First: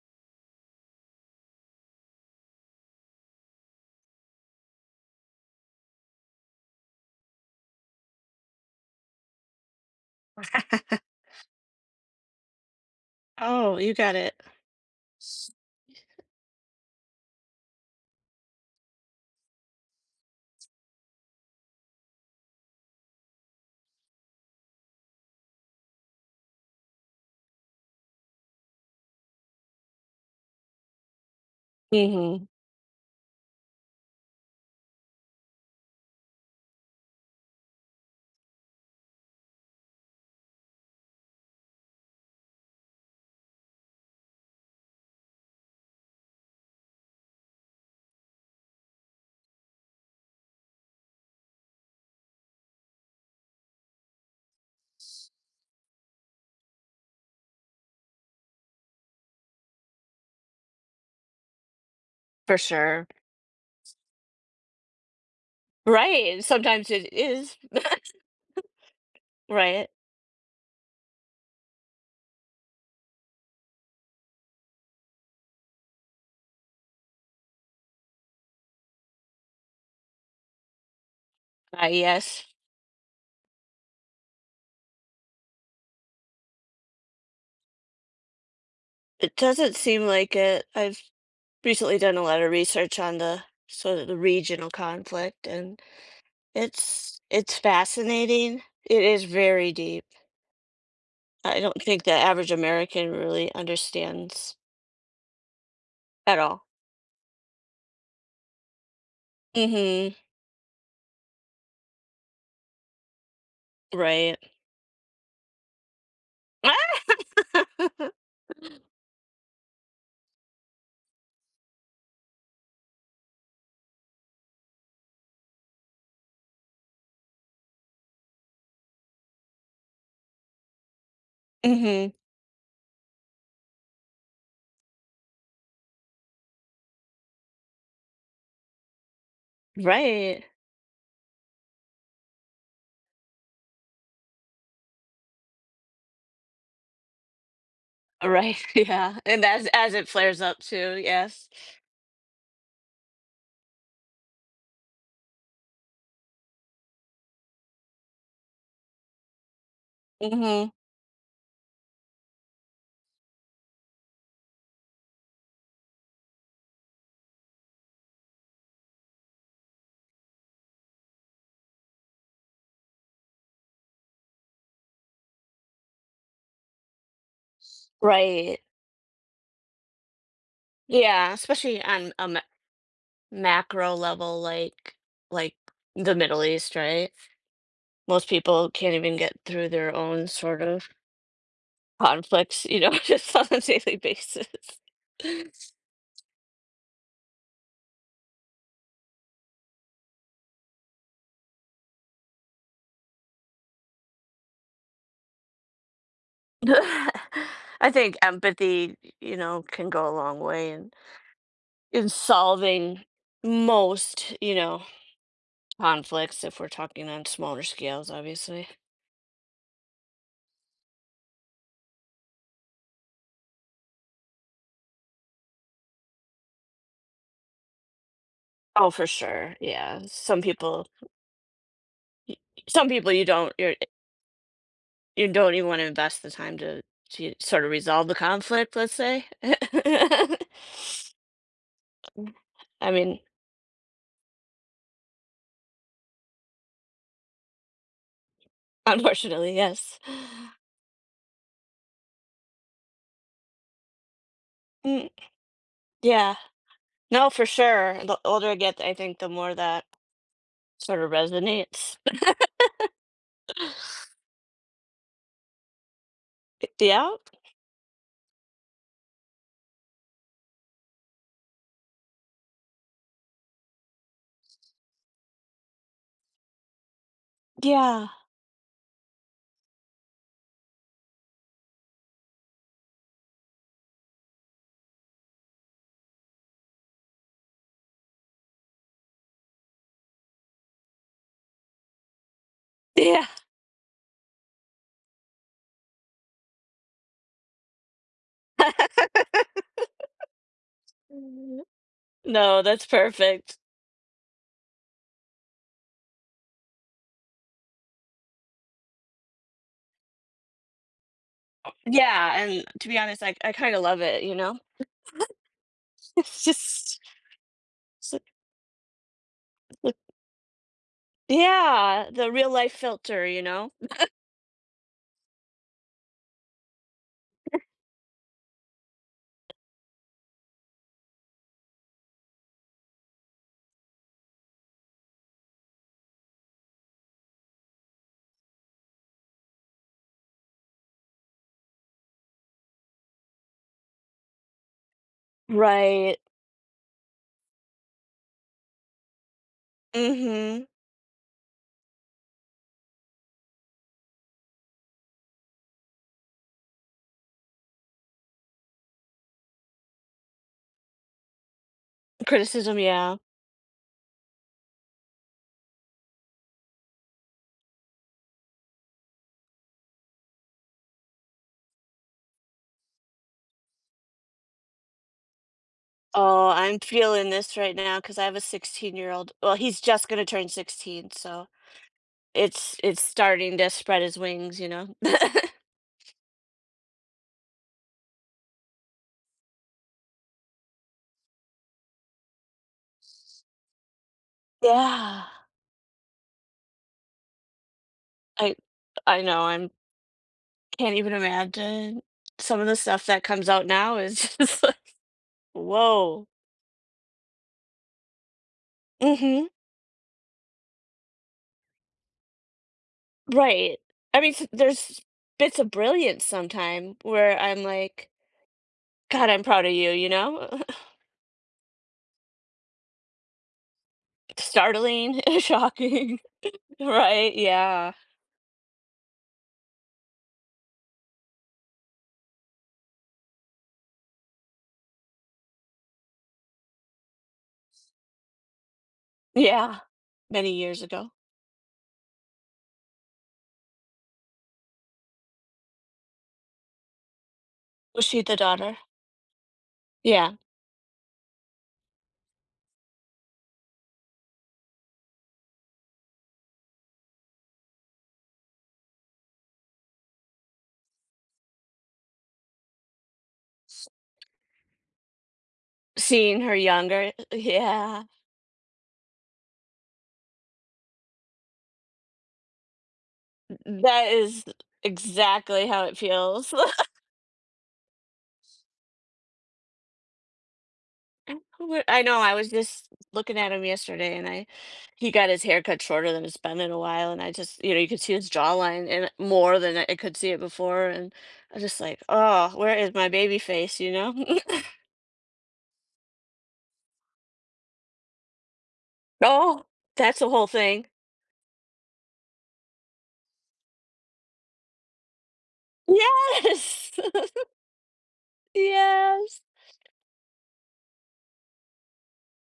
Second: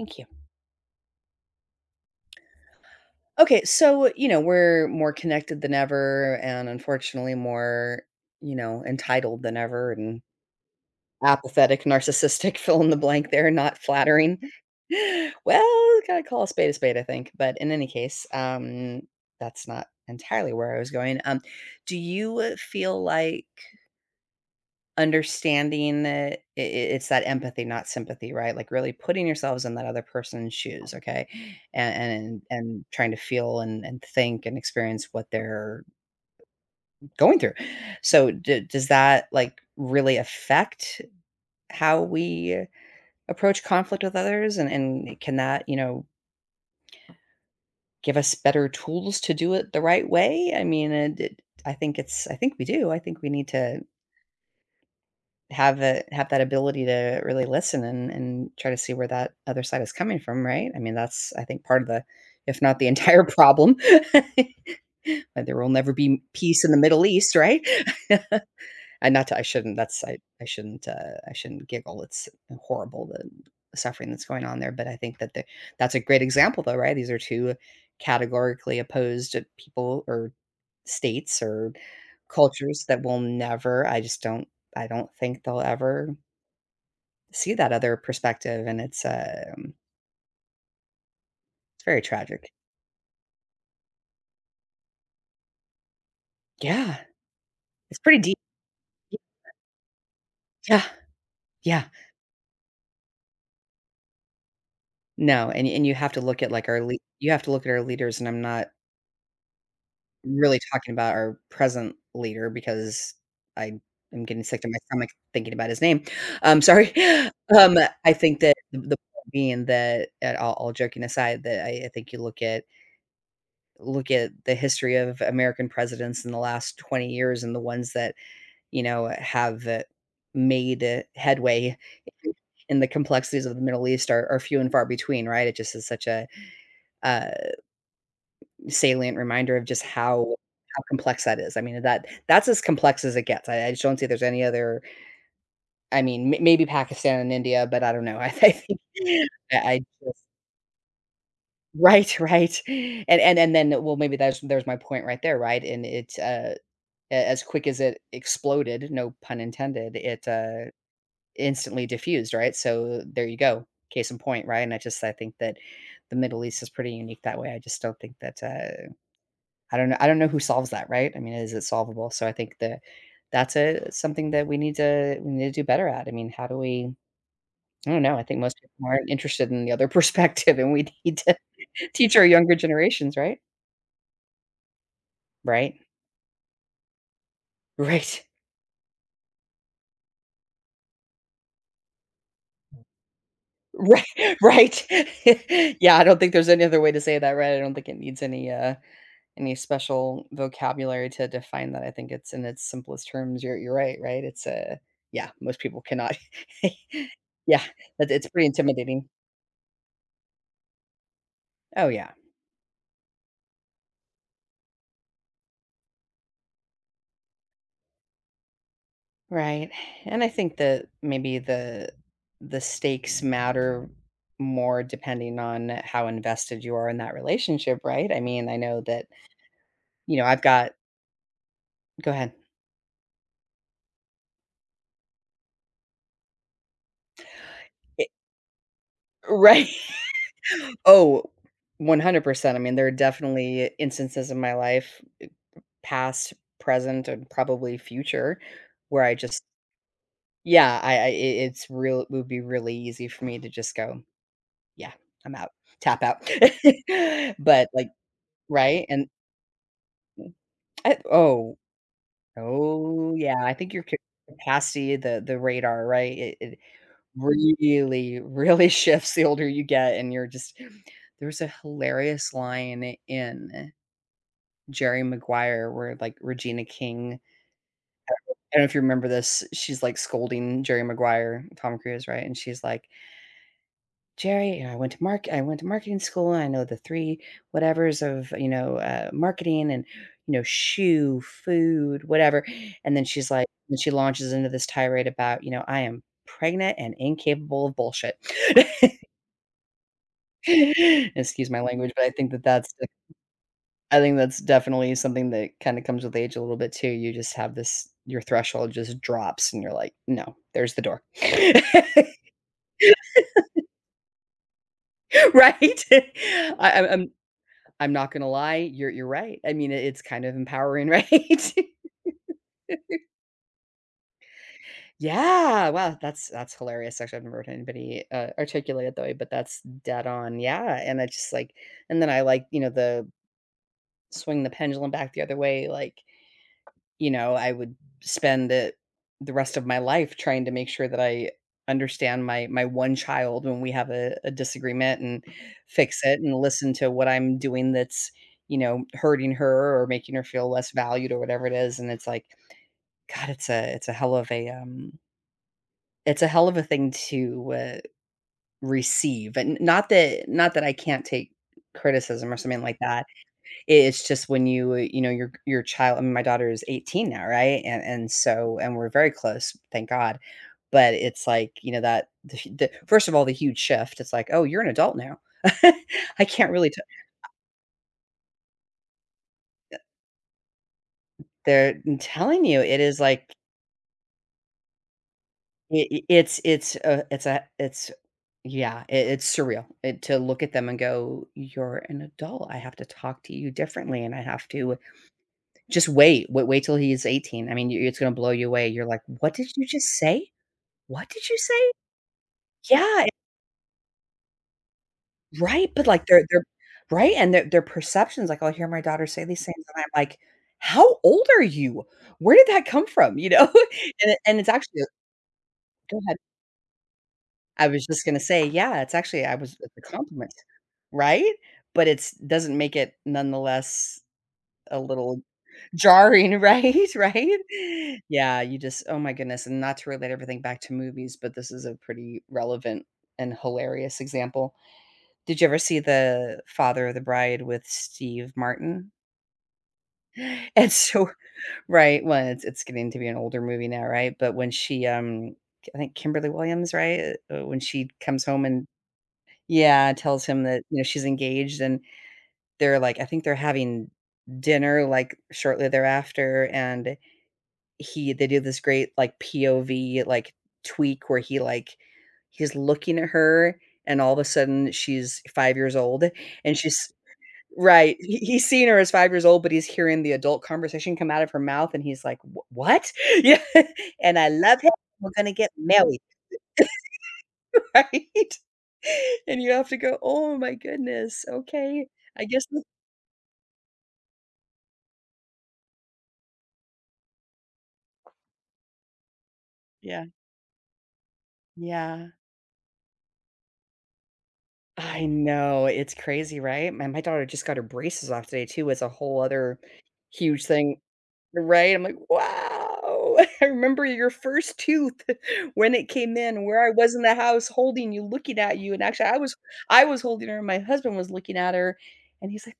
Thank you. Okay, so, you know, we're more connected than ever and unfortunately more, you know, entitled than ever and apathetic, narcissistic, fill in the blank there, Oh, not you got flattering. it. Well, gotta call a spade, I think. But in any case, that's not entirely where I was going. Do you feel like understanding that I it's that empathy, not sympathy, right? Like, really putting yourselves in that other person's shoes, okay? And and Hmm. and trying to feel and think and experience what they're going through. So, d does that, like, really affect how we approach conflict with others? And can that, you know, give us better tools to do it the right way? I mean, and it I think it's I think we do. I think we need to have a have that ability to really listen and try to see where that other side is coming from, right? I mean, that's, I think, part of the, For if not the sure. entire, problem. But there will never be Right. peace in the Sometimes Middle it East, is. right? And not to Right. I shouldn't, I shouldn't giggle. It's horrible, the suffering that's going on there, but I think that the that's a great example though, right? These are 2 categorically opposed people or states or I yes. cultures that will never I don't think they'll ever see that other perspective, and It doesn't seem like it. I've it's recently very done a lot of tragic. research on the sort of the regional conflict, and Yeah, it's it's pretty deep. fascinating. It is very deep. Yeah, I don't yeah. think the average American really understands No, and you have to at look at, all. like, our lea you have to look at our leaders, and I'm not Hmm. really talking about our present leader because I am Right. getting sick to my stomach thinking about his name. Sorry. Um, I think that the point being that at all joking aside, that I think you look at the history of American presidents in the last 20 years, and the ones that, you know, have, made, headway Hmm. in in the complexities of the Middle East are few and far between, right? It just is such a, uh, salient reminder of just how Right. Complex that is. I mean, that that's as complex as it gets. I just don't see there's any other. I mean, m maybe Pakistan and India, but I don't know. I Right. think Yeah. And I as I as it just flares up too, yes. right, right. And then, well, maybe that's there's my point right there, right? And it's, a as quick as it exploded, no pun intended, it, Mhm. Instantly diffused, right? So there you go. Case in point, right? And I think that the Middle East is pretty unique that way. I just don't think that, I don't know, I don't know who solves that, right? I mean, is it solvable? So I think that that's a something that we need to do better at. I mean, how do we? I don't know. I think most Right. people aren't interested in the other perspective, and we need Yeah, to especially on teach our a ma younger generations, right? macro level, like Right. the Middle East, right? Right. Most people can't even get through their own sort of conflicts, just on a daily Right. basis. Right. Yeah, I don't think there's any other way to say that, right? I don't think it needs any special vocabulary to define that. I think it's in its simplest terms. You're right, right? It's a, yeah, most people cannot. Yeah, I but think it's pretty empathy, intimidating. Can go a long way Oh, in yeah. solving most, conflicts if we're talking on smaller scales, obviously. Right, and I think that maybe the stakes matter more depending on how invested you are in that relationship, right? I mean, I know Oh, that, for sure. Yeah. you know, I've Some got people, go ahead. y- some people you don't, you're, you don't even want to invest the time to sort of resolve It the conflict, let's say. right. I 100%. I mean, there are mean, definitely instances in my life, past, present, and probably future, where I just, unfortunately, yes. yeah, I it's real. It would be really easy for me to just go, "Yeah, Mm, I'm out, tap out." yeah. No, for But, like, sure. The older I get, right? I And think the more that I, sort of oh, resonates. oh, yeah, I think your ca capacity, the radar, right? It Yeah. really, really shifts the older you get, and you're just, there's a hilarious line in Jerry Maguire where, like, Regina King, Yeah. I don't know if you remember this, she's, like, scolding Jerry Maguire, Tom Cruise, right? And she's like, "Jerry, you know, I went to mark I went to marketing school, and I know the 3 whatevers of, you know, marketing and, you know, shoe, food, whatever." And then Yeah. she's like then she launches into this tirade about, you know, "I am pregnant and incapable of bullshit." Excuse my Mhm. language, but I think that No, that's, that's perfect. I think that's definitely something that kinda comes with age a little bit too. You just have this, your threshold just drops, and you're like, "No, there's the door." Yeah, and to be honest, I kinda love it, you know? Right? I It's I'm just I'm not it's gonna lie, you're right. I mean, like it's kind of empowering, right? yeah, the real life filter, you know? Yeah, wow, that's hilarious. Actually, I've never heard anybody, articulate it that way, but that's dead on, yeah, and I just, like, and then you know, the swing the pendulum back the other way, like, you know, I would spend the rest of my life trying to make sure that I understand my one child when we have a disagreement, and fix Right. it and listen to what I'm doing that's, you know, hurting her or making her feel Mhm. less valued or whatever it is. And it's like, God, it's a hell of a, it's a hell of a thing to, receive. And not that I can't take criticism or something like Criticism, that. yeah. It's just when you, you know, your child. I mean, my daughter is 18 now, right? And and we're very close, thank God. But it's like, you know, that the first of all, the huge shift, it's like, "Oh, you're an adult now." I Oh, can't really t I'm feeling this right now because I have a 16-year-old. Well, he's just gonna turn 16, so they're, I'm telling you, it's it is it's like, starting to spread his wings, you know? I it's, yeah, it's surreal, it to look at them and go, "You're an adult, I have to talk to you differently, and I have to" Yeah. just wait, wait till he's 18, I mean, I it's gonna blow you I away, you're like, I "What know, did you I'm just say?" can't What even did you say? imagine. Some of the Yeah, stuff that comes out now is just like, right, but, like, "Woah." they're right, and their perceptions, like, I'll hear my daughter say these Mhm. things, and I'm like, "How old are you? Where did that come from?" You know? Right. And it I mean, and s it's actually there's bits of go ahead. brilliance sometime where I'm I was just like, gonna say, yeah, it's actually "God, I I'm was proud of it's a you," you compliment, know? right? But it's, doesn't make it nonetheless a Startling, little shocking, jarring, right? right? Yeah. Right? Yeah, you just, oh my goodness, and not to relate everything back to movies, but this is a pretty relevant and hilarious example. Did you ever see the Father of the Bride with Steve Martin? Yeah. Many And years so ago. right, well, it's getting to be an older movie now, right? But when she, I think Kimberly Williams, right? When she Was she comes the home and, daughter? yeah, tells Yeah. him that, you know, she's engaged, and they're like, I think they're having dinner, like, shortly thereafter, and he they do this great, like, POV, like, tweak where he, like, he's looking at her, and all of a sudden she's 5 years old, Seeing and her she's younger right. yeah. He's seen her as 5 years old, but he's hearing the adult conversation come out of her mouth, and he's like, "Wh what?" Yeah, That "And I is love him, we're gonna get exactly how it married." feels. Right? And you have to go, "Oh my goodness, Wh okay, I know, I I guess was this." just looking at him yesterday, and I he got his hair cut shorter than it's been in a while, and I just you know, you could see his jawline and more than I Yeah, could see it before, and I'm just like, yeah. "Oh, where is my baby face?" You know? I know, it's crazy, right? My daughter just got her braces off today too, it's a whole other Oh, that's the huge whole thing. thing. Right? I'm like, "Wow, I remember your first tooth when it came in, where I Yes! was in the house holding you, looking at you," and actually, Yes. I was holding her, and my husband was looking at her, and he's like,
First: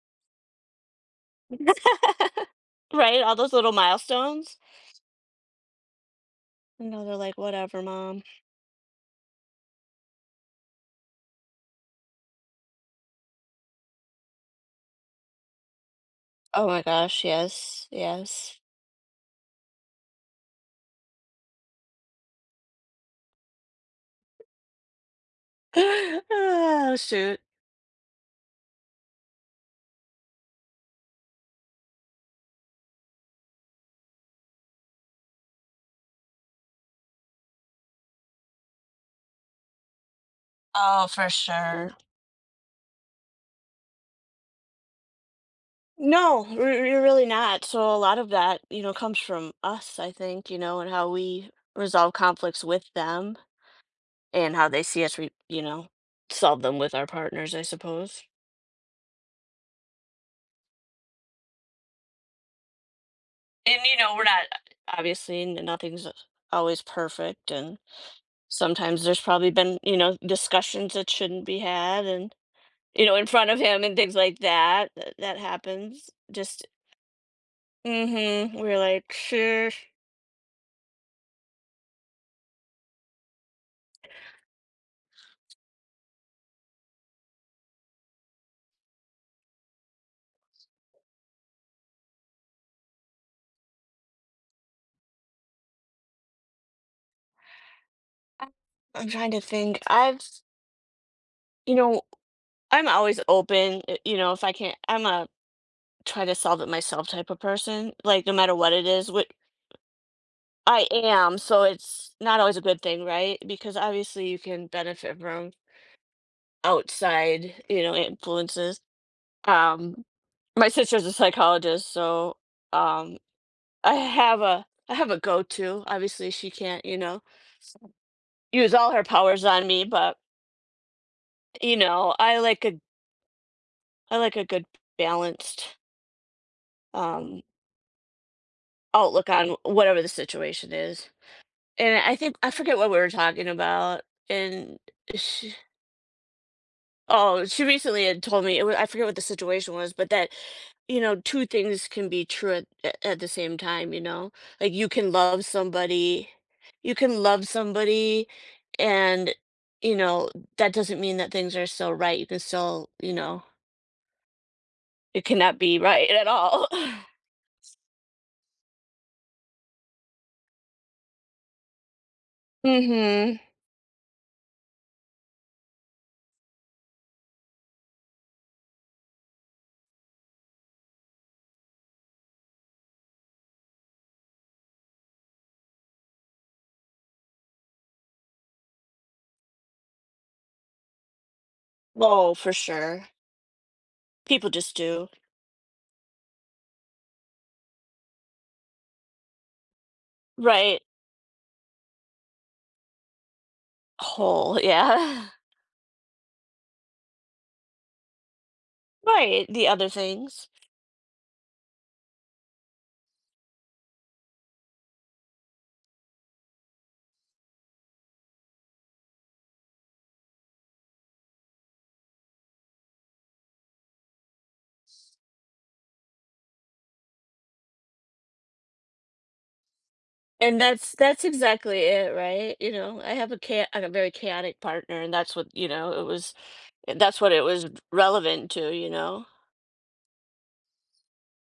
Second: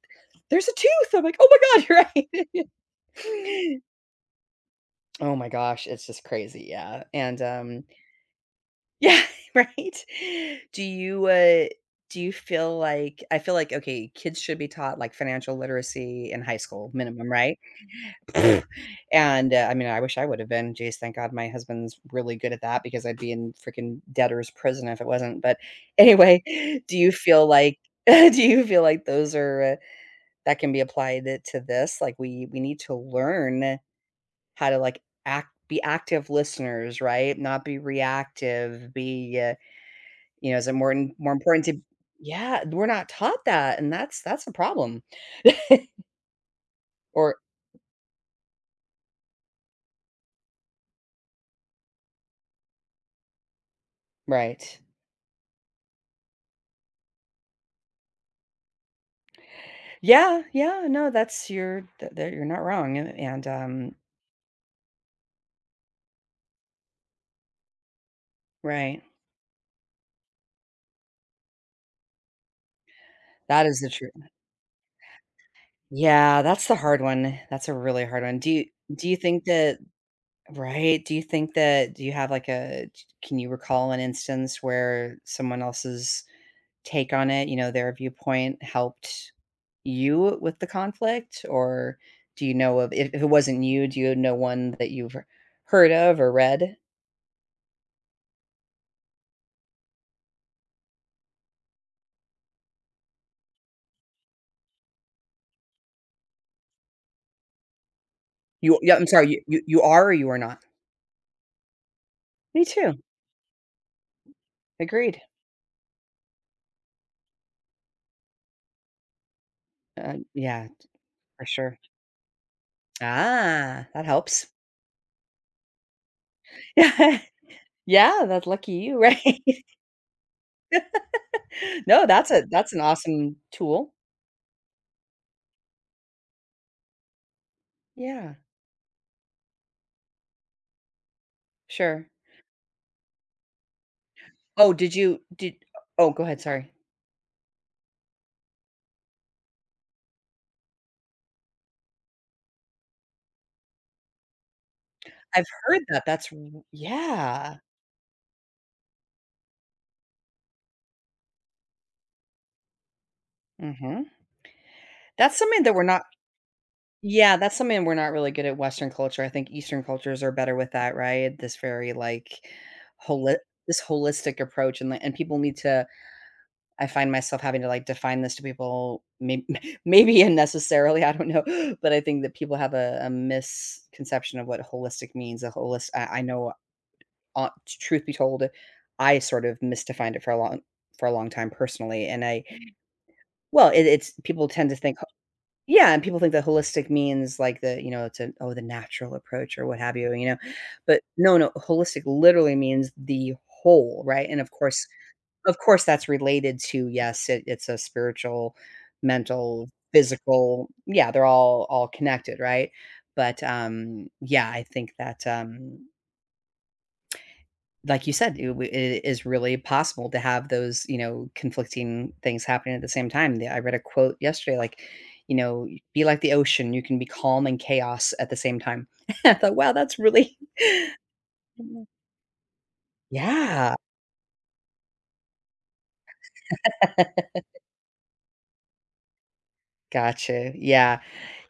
"There's a tooth!" I'm like, "Oh my god, you're right." Right? All those little milestones. Oh my gosh, it's just crazy, yeah, No, they're like, and, "Whatever, mom." yeah, right? Do you, uh do you feel like okay, kids should be taught, like, financial literacy in high Oh my school gosh, minimum, right? yes, yes. And, I mean, I wish I would have been. Jeez, thank God my husband's really good at that because I'd be in freaking debtor's prison if it wasn't. But anyway, Oh, do you shoot. feel like do you feel like those are, that can be applied it to this? Like, we need to learn how to, like act be active listeners, right? Not be reactive, be is it Oh, for more important to? sure. Yeah, we're not taught that, and that's a problem. No, we're really Or not. So a lot of that, you know, comes from us, I think, you know, and how we resolve conflicts with them and how right. they see us, you know, solve them with our partners, I suppose. Yeah, yeah, no, that's your. Are th You're not wrong, and And, you know, we're not, obviously, nothing's always perfect. And right. sometimes there's probably been, you know, discussions that shouldn't be had and, you know, in front of That is him the and truth. things like that. That, that happens. Yeah, that's Just, the hard one. That's a really hard one. Do mm-hmm. you We're do like, you think sure. that right, do you think that do you have, like, a? Can you recall an instance where someone else's take on it, their viewpoint helped you with the conflict? Or do you know of if it wasn't you, do you know one that you've heard of or read? I'm trying to think. I've, you know, I'm always open, you know, if I can't I'm a try to solve it myself type of person, like, no matter what it I'm is, what sorry, you are, or you are not? I am, so it's not always a Me good too, thing, right? Because obviously you can benefit agreed. from outside, you know, influences. Um, Uh, yeah, my sister's a for sure. psychologist, so, um, Ah, that helps. I have a go-to. Obviously, she can't, you Yeah, know, yeah, that's lucky use all you, her right? powers on me, but, you No, know, that's a that's an awesome tool. I like a good balanced, um Yeah, outlook on whatever the situation is. And sure. I think I forget what we were talking about, Oh, and did you she did Oh, go ahead, sorry. oh, she recently had told me it was I forget what the situation was, but that, you know, 2 things can be true at at the same time, you know? Like, I've heard that. That's r you can love yeah, somebody, and, you know, that doesn't mean that things are still right. You can still, you know mhm. it That's cannot something that be we're not. right at all. Yeah, that's something we're not really good at Western culture. I think Eastern cultures are better with that, right? This very, like, holi Mhm. this holistic approach, and, like, and people need to. I find myself having to, like, define this to people, may maybe unnecessarily, I don't know, but I think that people have a misconception of what holistic means, a holistic, I know, uh, truth be told, I sort of misdefined it for a long time personally, and Oh, I for sure. well, it's people People tend just to think do. yeah, and people think that holistic means, like, the you know, it's an "Oh, the natural approach," or what have you, you know? Right. But no, no, holistic literally means the whole, right? And, Whole, yeah. of course, that's related to yes, it's a spiritual, Right, the mental, other things. physical yeah, they're all connected, right? But, yeah, I think that, like you said, it w it is really possible to have those, conflicting things happening at the same time. The I read a quote yesterday, like, y- "Be like the ocean, you can be calm and chaos at the same time." I thought, "Wow, that's really" And that's exactly it, right? You know, I have a cha Yeah. a very chaotic partner, and that's what, you know, it was that's what it was relevant to, you know? Gotcha, yeah.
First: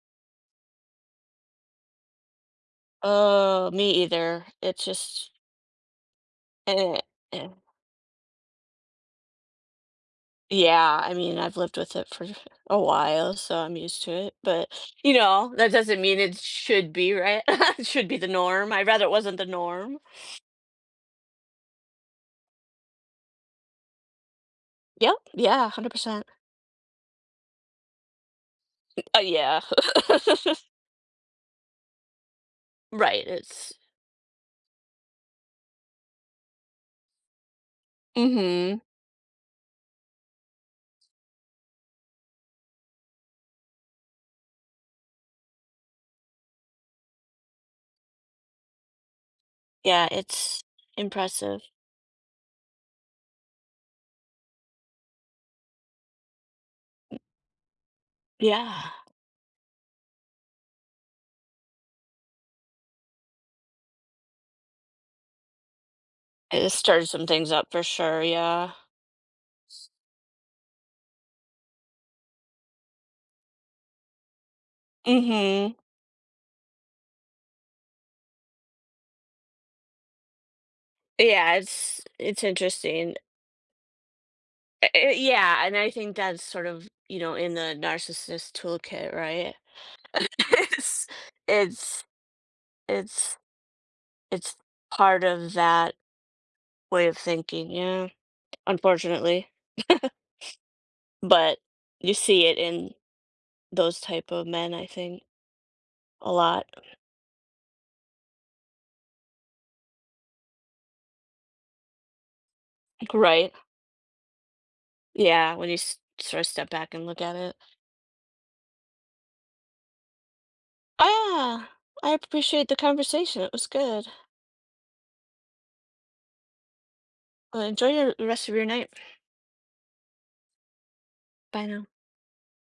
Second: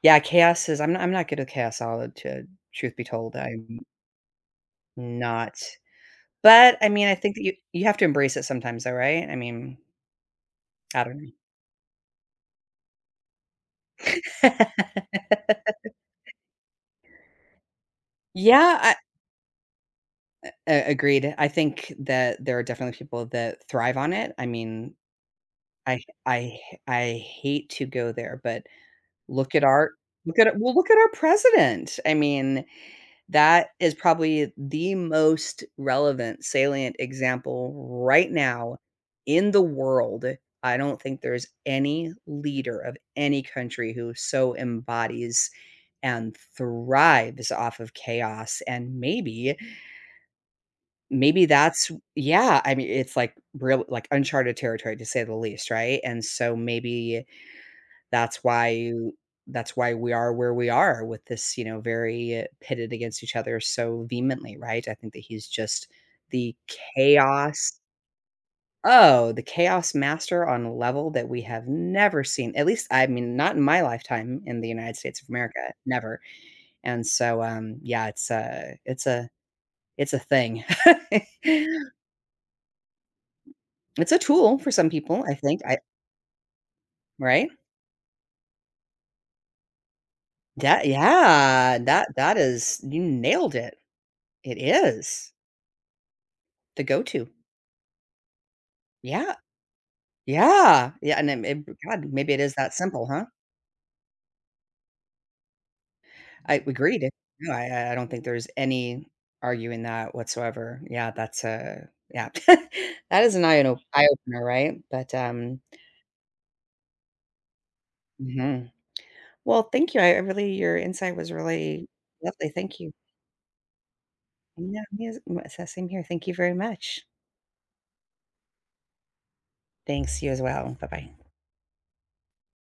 Yeah, chaos is I'm not good at chaos solid to truth be told, Oh, I'm me either. It's just not. But, I eh, mean, I think that eh. you have to embrace it sometimes though, right? I mean, Yeah, I I don't know. mean, I've lived with it for a while, so I'm used to it, but, you know, that doesn't mean it should be, right? It should be the norm. Yeah, I'd I rather it wasn't the norm. uh, agreed. I think that there are definitely people that thrive on it. I mean, Yep, yeah, I 100%. I I hate to go there, but look Yeah. at our look at well, look at our president. I mean, Right, that it's is probably the most relevant, salient example right now Mhm. in the world. I don't think there's any leader of any country who so embodies and thrives off of chaos, and maybe Yeah, it's maybe impressive. that's yeah, I mean, it's, like, real like, uncharted territory, to say the least, right? And so maybe that's Yeah. why that's why we are where we are with this, very, pitted against each other so vehemently, right? I think that he's just the It stirred some things up chaos for sure, yeah. Oh, the chaos master on a level that we have never seen, at least, I mean, not in my lifetime in the United States of America, Mhm. never, and so, yeah, it's a thing. Yeah, it's interesting. It's a tool for some I people, I think, yeah, and I I think that's sort of, you know, right? in the narcissist toolkit, right? That It's yeah, it's that that is you it's nailed it. It it's part is. of that The way of go-to. thinking, yeah, Yeah, unfortunately. yeah, yeah, and then But it God, you maybe it see is it that in simple, huh? those type of men, I think, a I lot, agreed. Eh, no, I don't think there's any arguing that whatsoever. Yeah, that's a yeah. That is an right? eye o eye opener, right? But, Yeah, when you s sort of step back and look at it. mhm. Well, thank you. I really your insight was Ah, really I lovely. appreciate the Thank you. conversation. It was good. Yeah, me as m s same here. Thank you very much. Well, enjoy your the rest of your night. Thanks, you as well. Bye-bye. Bye now.